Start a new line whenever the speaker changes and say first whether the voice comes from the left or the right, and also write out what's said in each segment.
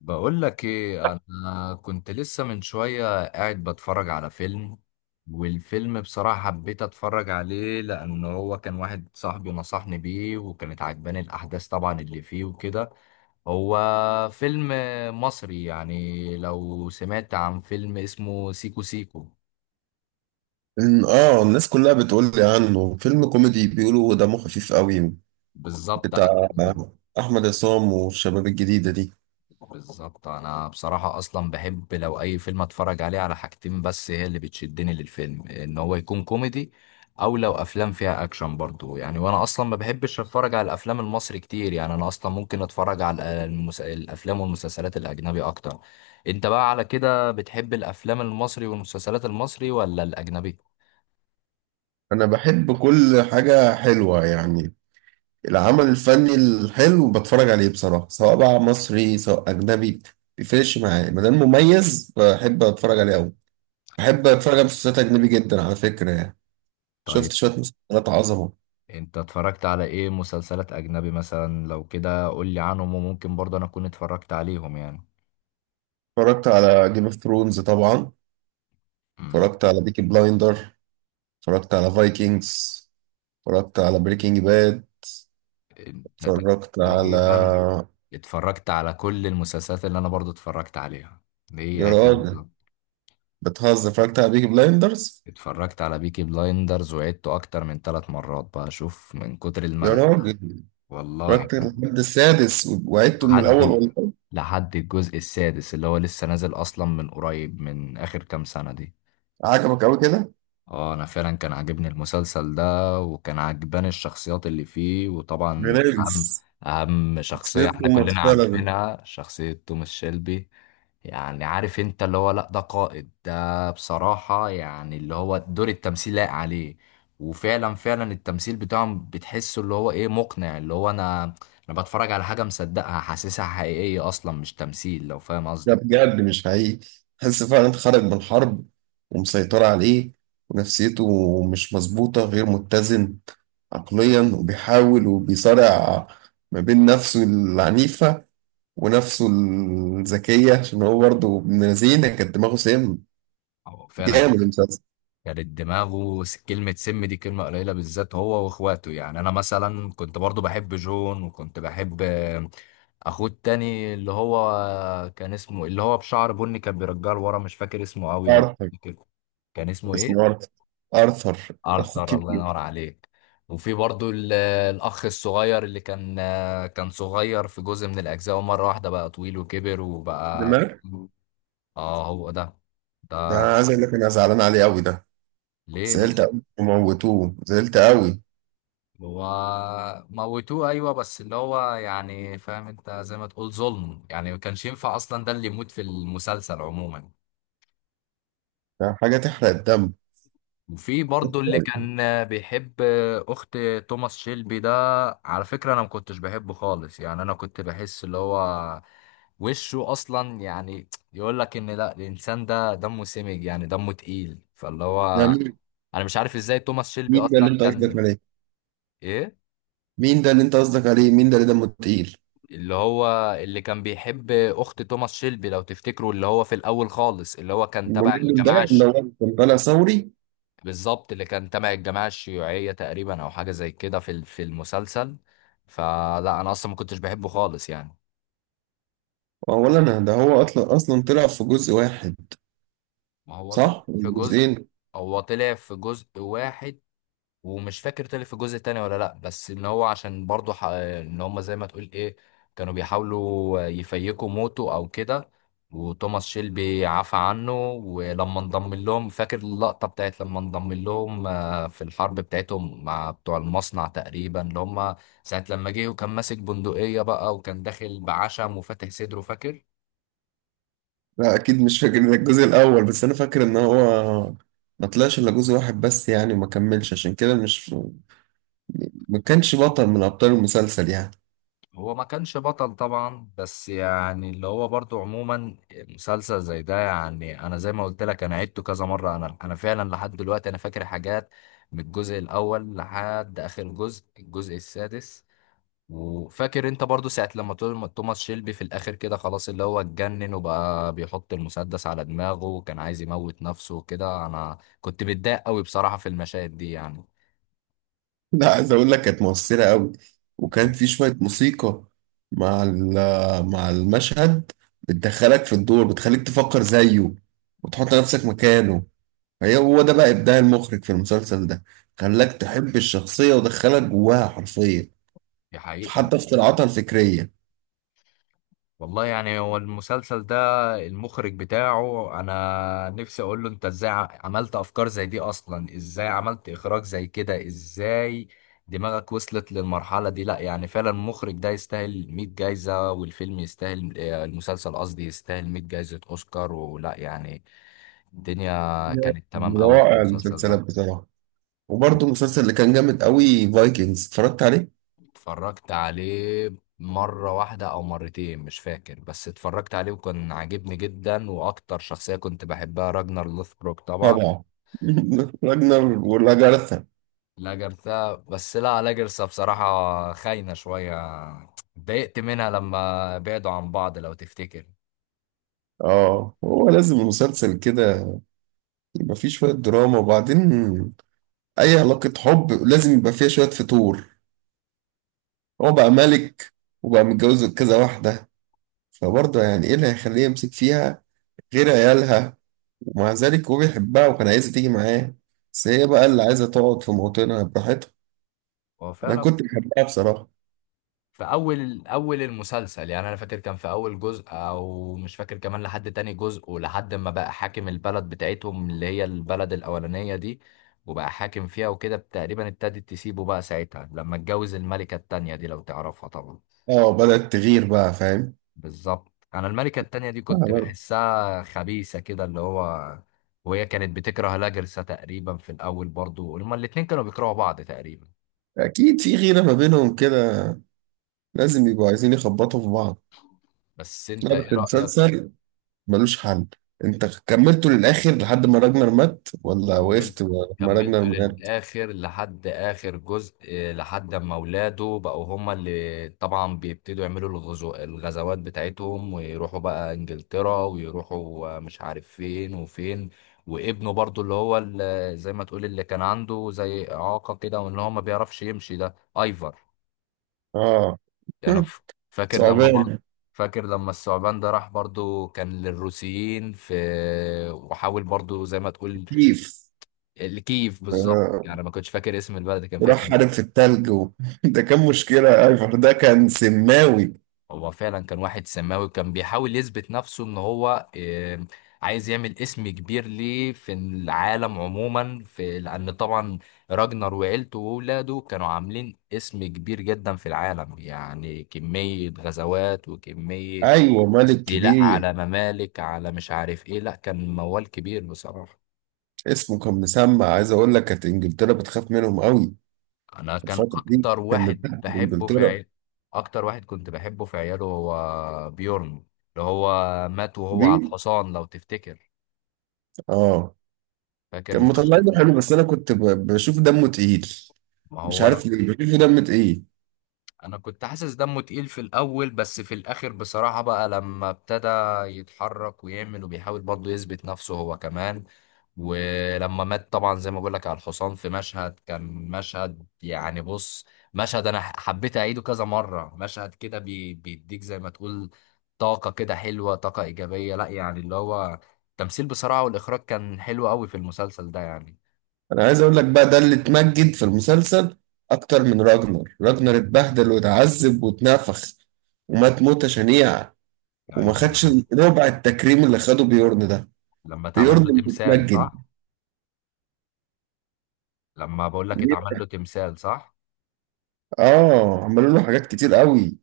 left: بقول لك ايه، انا كنت لسه من شوية قاعد بتفرج على فيلم. والفيلم بصراحة حبيت اتفرج عليه لان هو كان واحد صاحبي نصحني بيه، وكانت عجباني الاحداث طبعا اللي فيه وكده. هو فيلم مصري. يعني لو سمعت عن فيلم اسمه سيكو سيكو.
right: الناس كلها بتقول لي عنه فيلم كوميدي، بيقولوا دمه خفيف قوي،
left: بالظبط.
right: بتاع احمد عصام والشباب الجديده دي.
left: بالظبط، انا بصراحة اصلا بحب لو اي فيلم اتفرج عليه على حاجتين بس هي اللي بتشدني للفيلم، ان هو يكون كوميدي او لو افلام فيها اكشن برضو. يعني وانا اصلا ما بحبش اتفرج على الافلام المصري كتير، يعني انا اصلا ممكن اتفرج على الافلام والمسلسلات الاجنبي اكتر. انت بقى على كده بتحب الافلام المصري والمسلسلات المصري ولا الاجنبي؟
right: انا بحب كل حاجه حلوه يعني، العمل الفني الحلو بتفرج عليه بصراحه، سواء بقى مصري سواء اجنبي، مبيفرقش معايا ما دام مميز بحب اتفرج عليه قوي. بحب اتفرج على مسلسلات اجنبي جدا على فكره يعني.
left: طيب،
right: شفت شويه مسلسلات عظمه.
left: انت اتفرجت على ايه مسلسلات اجنبي مثلا؟ لو كده قول لي عنهم وممكن برضه انا اكون اتفرجت عليهم يعني.
right: اتفرجت على جيم اوف ثرونز طبعا، اتفرجت على بيكي بلايندر، اتفرجت على فايكنجز، اتفرجت على بريكنج باد،
left: انت
right: اتفرجت على
left: تقريبا اتفرجت على كل المسلسلات اللي انا برضو اتفرجت عليها. هي
right: يا
left: هي
right: راجل
left: بالظبط.
right: بتهزر! اتفرجت على بيكي بلايندرز.
left: اتفرجت على بيكي بلايندرز وعدته اكتر من ثلاث مرات بقى اشوف من كتر
right: يا
left: الملل.
right: راجل،
left: والله
right: اتفرجت
left: كان
right: لحد السادس وعدته من الاول
left: لحد
right: والله.
left: لحد الجزء السادس اللي هو لسه نازل اصلا من قريب، من اخر كام سنة دي.
right: عجبك قوي كده؟
left: اه، انا فعلا كان عاجبني المسلسل ده، وكان عاجباني الشخصيات اللي فيه، وطبعا
right: برنس،
left: اهم
right: شخصية
left: شخصية احنا
right: توماس
left: كلنا
right: فعلا.
left: عارفينها شخصية توماس شيلبي. يعني عارف انت اللي هو، لا ده قائد، ده بصراحة يعني اللي هو دور التمثيل لايق عليه. وفعلا فعلا التمثيل بتاعهم بتحسه اللي هو ايه، مقنع. اللي هو انا بتفرج على حاجة مصدقها، حاسسها حقيقية اصلا مش تمثيل، لو فاهم
right: ده
left: قصدي.
right: بجد مش حقيقي، تحس فعلا انت خارج من حرب ومسيطرة عليه، ونفسيته مش مظبوطة، غير متزن عقليا، وبيحاول وبيصارع ما بين نفسه العنيفة ونفسه الذكية، عشان هو برضه ابن لذينة كانت دماغه سيم.
left: أو فعلا.
right: جامد المسلسل.
left: كانت دماغه كلمة سم دي كلمة قليلة، بالذات هو واخواته. يعني انا مثلا كنت برضو بحب جون، وكنت بحب اخوه التاني اللي هو كان اسمه، اللي هو بشعر بني كان بيرجعه لورا، مش فاكر اسمه قوي لو
right: آرثر،
left: فاكر. كان اسمه
right: اسمه
left: ايه؟
right: آرثر. آرثر أخو
left: ارثر، الله
right: الكبير.
left: ينور عليك. وفي برضو الاخ الصغير اللي كان كان صغير في جزء من الاجزاء، ومرة واحدة بقى طويل وكبر وبقى.
right: دماغ،
left: اه، هو ده.
right: ده
left: ده
right: أنا عايز أقول لك أنا زعلان عليه أوي ده.
left: ليه
right: زعلت
left: بس؟
right: أوي وموتوه، زعلت أوي.
left: هو موتوه. ايوه بس اللي هو يعني، فاهم انت، زي ما تقول ظلم يعني. ما كانش ينفع اصلا ده اللي يموت في المسلسل عموما.
right: ده حاجة تحرق الدم.
left: وفي برضه اللي كان بيحب اخت توماس شيلبي ده، على فكره انا ما كنتش بحبه خالص يعني. انا كنت بحس اللي هو وشه اصلا يعني يقول لك ان لا، الانسان ده دمه سمج، يعني دمه تقيل. فاللي
right: ده
left: هو
right: مين؟
left: انا مش عارف ازاي توماس شيلبي
right: مين ده اللي
left: اصلا
right: أنت قصدك
left: كان
right: عليه؟
left: ايه.
right: مين ده اللي أنت قصدك عليه؟ مين ده اللي دمه تقيل؟
left: اللي هو اللي كان بيحب اخت توماس شيلبي لو تفتكروا، اللي هو في الاول خالص اللي هو كان تبع
right: المجنون ده اللي هو كان طالع ثوري.
left: بالظبط، اللي كان تبع الجماعه الشيوعيه تقريبا او حاجه زي كده في في المسلسل. فلا انا اصلا ما كنتش بحبه خالص يعني.
right: أولا ده هو أصلا طلع في جزء واحد.
left: ما هو طلع
right: صح؟
left: في
right: ولا
left: جزء.
right: جزئين؟
left: هو طلع في جزء واحد، ومش فاكر طلع في الجزء التاني ولا لا. بس ان هو عشان برضه ان هم زي ما تقول ايه، كانوا بيحاولوا يفيكوا موته او كده. وتوماس شيلبي عفى عنه ولما انضم لهم، فاكر اللقطة بتاعت لما انضم لهم في الحرب بتاعتهم مع بتوع المصنع تقريبا اللي هم ساعة لما جه وكان ماسك بندقية بقى، وكان داخل بعشم وفاتح صدره، فاكر.
right: لا اكيد مش فاكر الجزء الاول، بس انا فاكر ان هو ما طلعش الا جزء واحد بس يعني، وما كملش عشان كده، مش ما كانش بطل من ابطال المسلسل يعني.
left: هو ما كانش بطل طبعا، بس يعني اللي هو برضو عموما مسلسل زي ده، يعني انا زي ما قلت لك انا عدته كذا مره. انا فعلا لحد دلوقتي انا فاكر حاجات من الجزء الاول لحد اخر جزء، الجزء السادس. وفاكر انت برضو ساعه لما توماس شيلبي في الاخر كده خلاص اللي هو اتجنن وبقى بيحط المسدس على دماغه وكان عايز يموت نفسه وكده، انا كنت متضايق قوي بصراحه في المشاهد دي يعني.
right: لا، عايز اقول لك كانت مؤثرة قوي، وكان في شوية موسيقى مع المشهد، بتدخلك في الدور، بتخليك تفكر زيه وتحط نفسك مكانه. هو ده بقى ابداع المخرج في المسلسل ده، خلاك تحب الشخصية ودخلك جواها حرفيا،
left: دي حقيقه.
right: حتى في صراعاتها الفكرية.
left: والله يعني، هو المسلسل ده المخرج بتاعه انا نفسي اقول له انت ازاي عملت افكار زي دي اصلا؟ ازاي عملت اخراج زي كده؟ ازاي دماغك وصلت للمرحلة دي؟ لا يعني فعلا المخرج ده يستاهل 100 جايزة، والفيلم يستاهل المسلسل قصدي يستاهل 100 جايزة اوسكار ولا يعني. الدنيا كانت تمام
right: من
left: قوي في
right: روائع
left: المسلسل
right: المسلسلات
left: ده.
right: بصراحة. وبرضه المسلسل اللي كان جامد قوي فايكنجز، اتفرجت عليه
left: اتفرجت عليه مرة واحدة أو مرتين مش فاكر، بس اتفرجت عليه وكان عاجبني جدا، وأكتر شخصية كنت بحبها راجنر لوثبروك طبعا.
right: طبعا. راجنر ولاجارثا.
left: لاجرثا، بس لا، لاجرثا بصراحة خاينة شوية. اتضايقت منها لما بعدوا عن بعض لو تفتكر.
right: اه، هو لازم مسلسل كده يبقى فيه شوية دراما. وبعدين أي علاقة حب لازم يبقى فيها شوية فتور. هو بقى ملك وبقى متجوز كذا واحدة، فبرضه يعني إيه اللي هيخليه يمسك فيها غير عيالها؟ ومع ذلك هو بيحبها وكان عايزة تيجي معاه، بس هي بقى اللي عايزة تقعد في موطنها براحتها.
left: هو
right: أنا
left: فعلا.
right: كنت بحبها بصراحة.
left: في اول اول المسلسل يعني، انا فاكر كان في اول جزء او مش فاكر كمان، لحد تاني جزء ولحد ما بقى حاكم البلد بتاعتهم اللي هي البلد الاولانية دي، وبقى حاكم فيها وكده، تقريبا ابتدت تسيبه بقى ساعتها لما اتجوز الملكة التانية دي، لو تعرفها طبعا.
right: اه، بدأت تغير بقى.
left: بالظبط. انا الملكة التانية دي كنت
right: فاهم.
left: بحسها خبيثة كده اللي هو. وهي كانت بتكره لاجرسا تقريبا في الاول، برضو هما الاتنين كانوا بيكرهوا بعض تقريبا.
right: أكيد في غيرة ما بينهم كده، لازم يبقوا عايزين يخبطوا في بعض.
left: بس انت
right: لا بس
left: ايه رأيك؟
right: المسلسل ملوش حل. أنت كملته للآخر لحد ما راجنر مات ولا
left: كملت.
right: وقفت لما راجنر
left: كملته
right: مات؟
left: للآخر لحد آخر جزء، لحد ما ولاده بقوا هما اللي طبعا بيبتدوا يعملوا الغزوات بتاعتهم، ويروحوا بقى إنجلترا ويروحوا، مش عارف فين وفين. وابنه برضو اللي هو، اللي زي ما تقول اللي كان عنده زي إعاقة كده وإن هو ما بيعرفش يمشي، ده أيفر.
right: آه.
left: أنا فاكر لما برضه.
right: ثعبان.
left: فاكر لما الثعبان ده راح برضو، كان للروسيين في. وحاول برضو زي ما تقول.
right: كيف.
left: الكيف بالظبط،
right: آه.
left: يعني ما كنتش فاكر اسم البلد اللي كان فيها،
right: وراح
left: كيف.
right: حارب في التلج ده كان مشكلة أيفر، ده كان سماوي.
left: هو فعلا كان واحد سماوي، كان بيحاول يثبت نفسه ان هو عايز يعمل اسم كبير ليه في العالم عموما، في لان طبعا راجنر وعيلته واولاده كانوا عاملين اسم كبير جدا في العالم. يعني كمية غزوات وكمية
right: أيوة، ملك
left: استيلاء
right: كبير.
left: على ممالك، على مش عارف ايه. لا كان موال كبير بصراحة.
right: اسمه كان مسمع، عايز أقول لك كانت إنجلترا بتخاف منهم قوي
left: انا
right: في
left: كان
right: الفترة دي،
left: اكتر
right: كان
left: واحد
right: مبهدل
left: بحبه في
right: إنجلترا.
left: عيال، اكتر واحد كنت بحبه في عياله هو بيورن، اللي هو مات وهو على
right: كبير.
left: الحصان لو تفتكر.
right: آه
left: فاكر
right: كان
left: المشهد
right: مطلعينه
left: ده؟
right: حلو، بس انا كنت بشوف دمه تقيل،
left: ما
right: مش
left: هو
right: عارف ليه بشوفه دمه تقيل.
left: انا كنت حاسس دمه تقيل في الاول، بس في الاخر بصراحة بقى لما ابتدى يتحرك ويعمل وبيحاول برضه يثبت نفسه هو كمان، ولما مات طبعا زي ما بقول لك على الحصان في مشهد، كان مشهد يعني بص، مشهد انا حبيت اعيده كذا مرة. مشهد كده بي بيديك زي ما تقول طاقة كده حلوة، طاقة ايجابية. لا يعني اللي هو التمثيل بصراحة والاخراج كان حلو قوي في المسلسل ده يعني.
right: انا عايز اقول لك بقى، ده اللي اتمجد في المسلسل اكتر من راجنر. راجنر اتبهدل واتعذب واتنفخ ومات موتة شنيعة، وما
left: ايوه
right: خدش
left: معاك.
right: ربع التكريم اللي خده بيورن ده.
left: لما اتعمل له
right: بيورن
left: تمثال،
right: متمجد.
left: صح؟ لما بقول لك
right: ليه؟
left: اتعمل له تمثال، صح.
right: اه، عملوا له حاجات كتير قوي.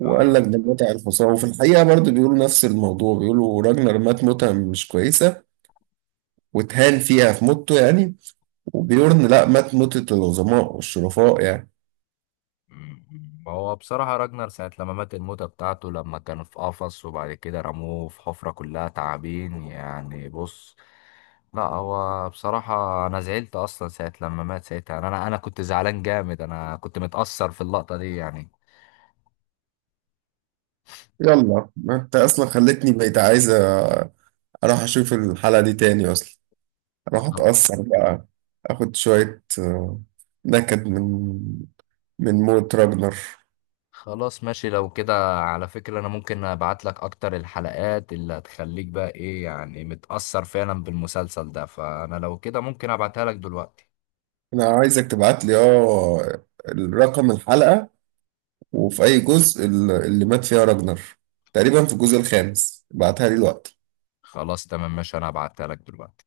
right: وقال
left: اه.
right: لك ده متع الحصان. وفي الحقيقة برضه بيقولوا نفس الموضوع، بيقولوا راجنر مات موتة مش كويسة واتهان فيها في موته يعني، وبيورن لا، مات موتة العظماء والشرفاء يعني.
left: مم. هو بصراحة راجنر ساعة لما مات الموتة بتاعته، لما كان في قفص وبعد كده رموه في حفرة كلها تعابين، يعني بص، لا هو بصراحة أنا زعلت أصلا ساعة لما مات. ساعتها أنا كنت زعلان جامد، أنا كنت متأثر في اللقطة دي يعني.
right: يلا، ما انت اصلا خلتني بقيت عايز اروح اشوف الحلقة دي تاني اصلا، اروح
left: خل-
right: اتأثر بقى، اخد شوية نكد من موت راجنر.
left: خلاص ماشي لو كده. على فكرة أنا ممكن أبعت لك أكتر الحلقات اللي هتخليك بقى إيه يعني، متأثر فعلا بالمسلسل ده. فأنا لو كده ممكن أبعتها لك دلوقتي.
right: انا عايزك تبعت لي، اه، الرقم، الحلقة، وفي اي جزء اللي مات فيها راجنر، تقريبا في الجزء الخامس. بعتها لي الوقت.
left: خلاص تمام ماشي، أنا هبعتها لك دلوقتي.